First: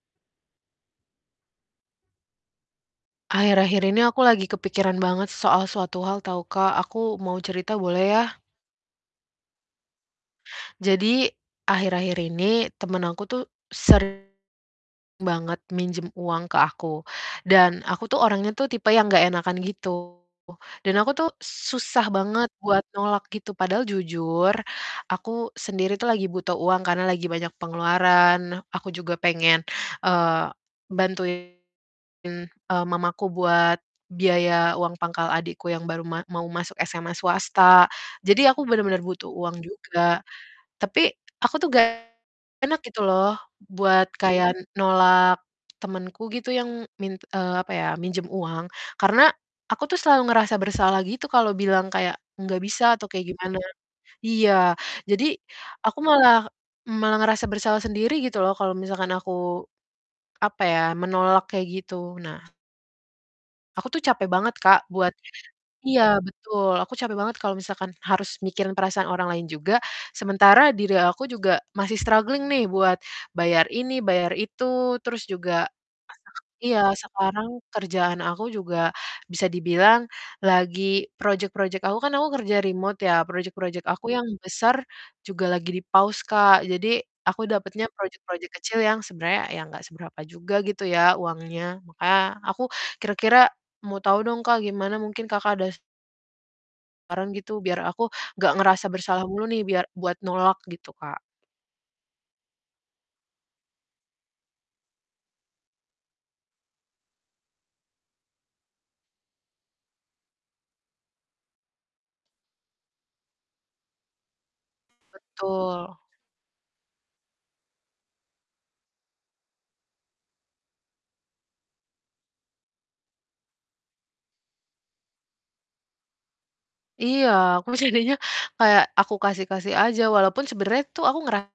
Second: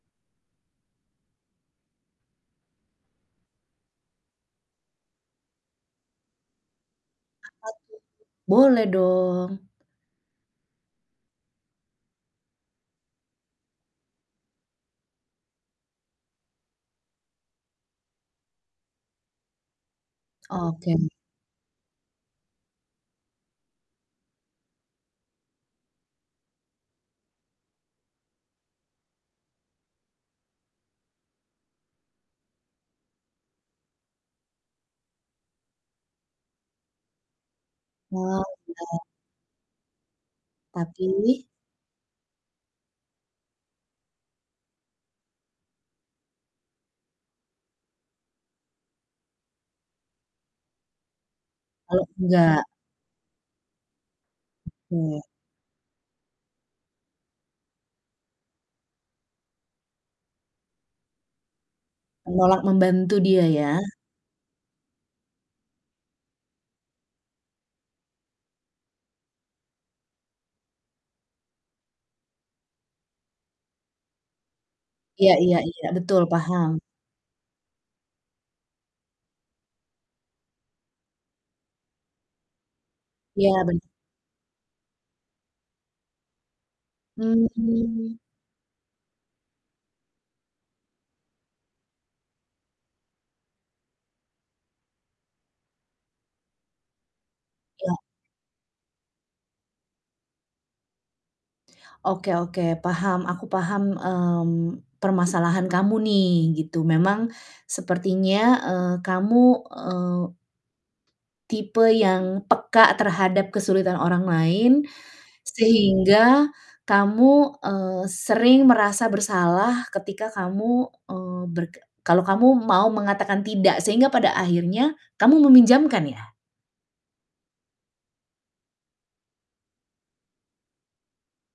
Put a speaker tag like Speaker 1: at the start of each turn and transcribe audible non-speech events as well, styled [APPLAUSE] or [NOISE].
Speaker 1: Akhir-akhir ini aku lagi kepikiran banget soal suatu hal tahu, Kak. Aku mau
Speaker 2: Apa
Speaker 1: cerita boleh ya?
Speaker 2: tuh? Boleh dong.
Speaker 1: Jadi akhir-akhir ini temen aku tuh sering banget minjem uang ke aku, dan aku tuh orangnya tuh tipe yang nggak enakan gitu, dan
Speaker 2: Oke.
Speaker 1: aku tuh susah banget buat nolak gitu. Padahal jujur, aku sendiri tuh lagi butuh uang karena lagi banyak pengeluaran. Nah, aku juga pengen, eee, bantuin, eee, mamaku buat biaya uang pangkal adikku yang baru ma mau masuk SMA swasta.
Speaker 2: Wah,
Speaker 1: Jadi aku benar-benar
Speaker 2: iya.
Speaker 1: butuh uang juga. Tapi
Speaker 2: Tapi?
Speaker 1: aku tuh nggak enak gitu loh buat kayak nolak temenku gitu yang min eee, apa ya, minjem uang. Karena aku tuh selalu ngerasa bersalah gitu kalau bilang
Speaker 2: Kalau
Speaker 1: kayak, "enggak
Speaker 2: enggak?
Speaker 1: bisa," atau kayak gimana. Iya,
Speaker 2: Oke.
Speaker 1: jadi aku malah malah ngerasa bersalah sendiri gitu loh kalau misalkan aku apa ya, menolak kayak gitu. Nah
Speaker 2: Menolak membantu dia ya?
Speaker 1: aku tuh capek banget, Kak, buat iya, betul, aku capek banget kalau misalkan harus mikirin perasaan orang lain juga, sementara diri aku juga masih struggling nih buat bayar ini, bayar itu, terus
Speaker 2: Iya iya
Speaker 1: juga
Speaker 2: iya, betul, paham.
Speaker 1: [UNINTELLIGIBLE] iya, sekarang kerjaan aku juga bisa dibilang lagi project-project aku kan aku kerja remote ya,
Speaker 2: Iya, bener.
Speaker 1: project-project aku yang besar juga lagi di-pause, Kak. Jadi aku dapatnya
Speaker 2: Mmm.
Speaker 1: project-project kecil yang sebenarnya ya enggak seberapa juga gitu ya uangnya. Makanya, aku kira-kira mau tahu dong, Kak, gimana, mungkin Kakak ada saran gitu biar
Speaker 2: Iya.
Speaker 1: aku gak ngerasa bersalah mulu nih biar buat nolak gitu, Kak.
Speaker 2: Oke oke, paham, aku paham, mmm, permasalahan kamu nih gitu. Memang sepertinya, eee, kamu, eee tipe yang peka terhadap kesulitan orang lain
Speaker 1: Betul.
Speaker 2: sehingga kamu, eee, sering merasa bersalah ketika kamu, eee, berke kalau kamu mau mengatakan "tidak" sehingga pada akhirnya kamu meminjamkan ya?
Speaker 1: Iya, aku bercandanya kayak aku kasih-kasih aja, walaupun sebenarnya tuh aku ngera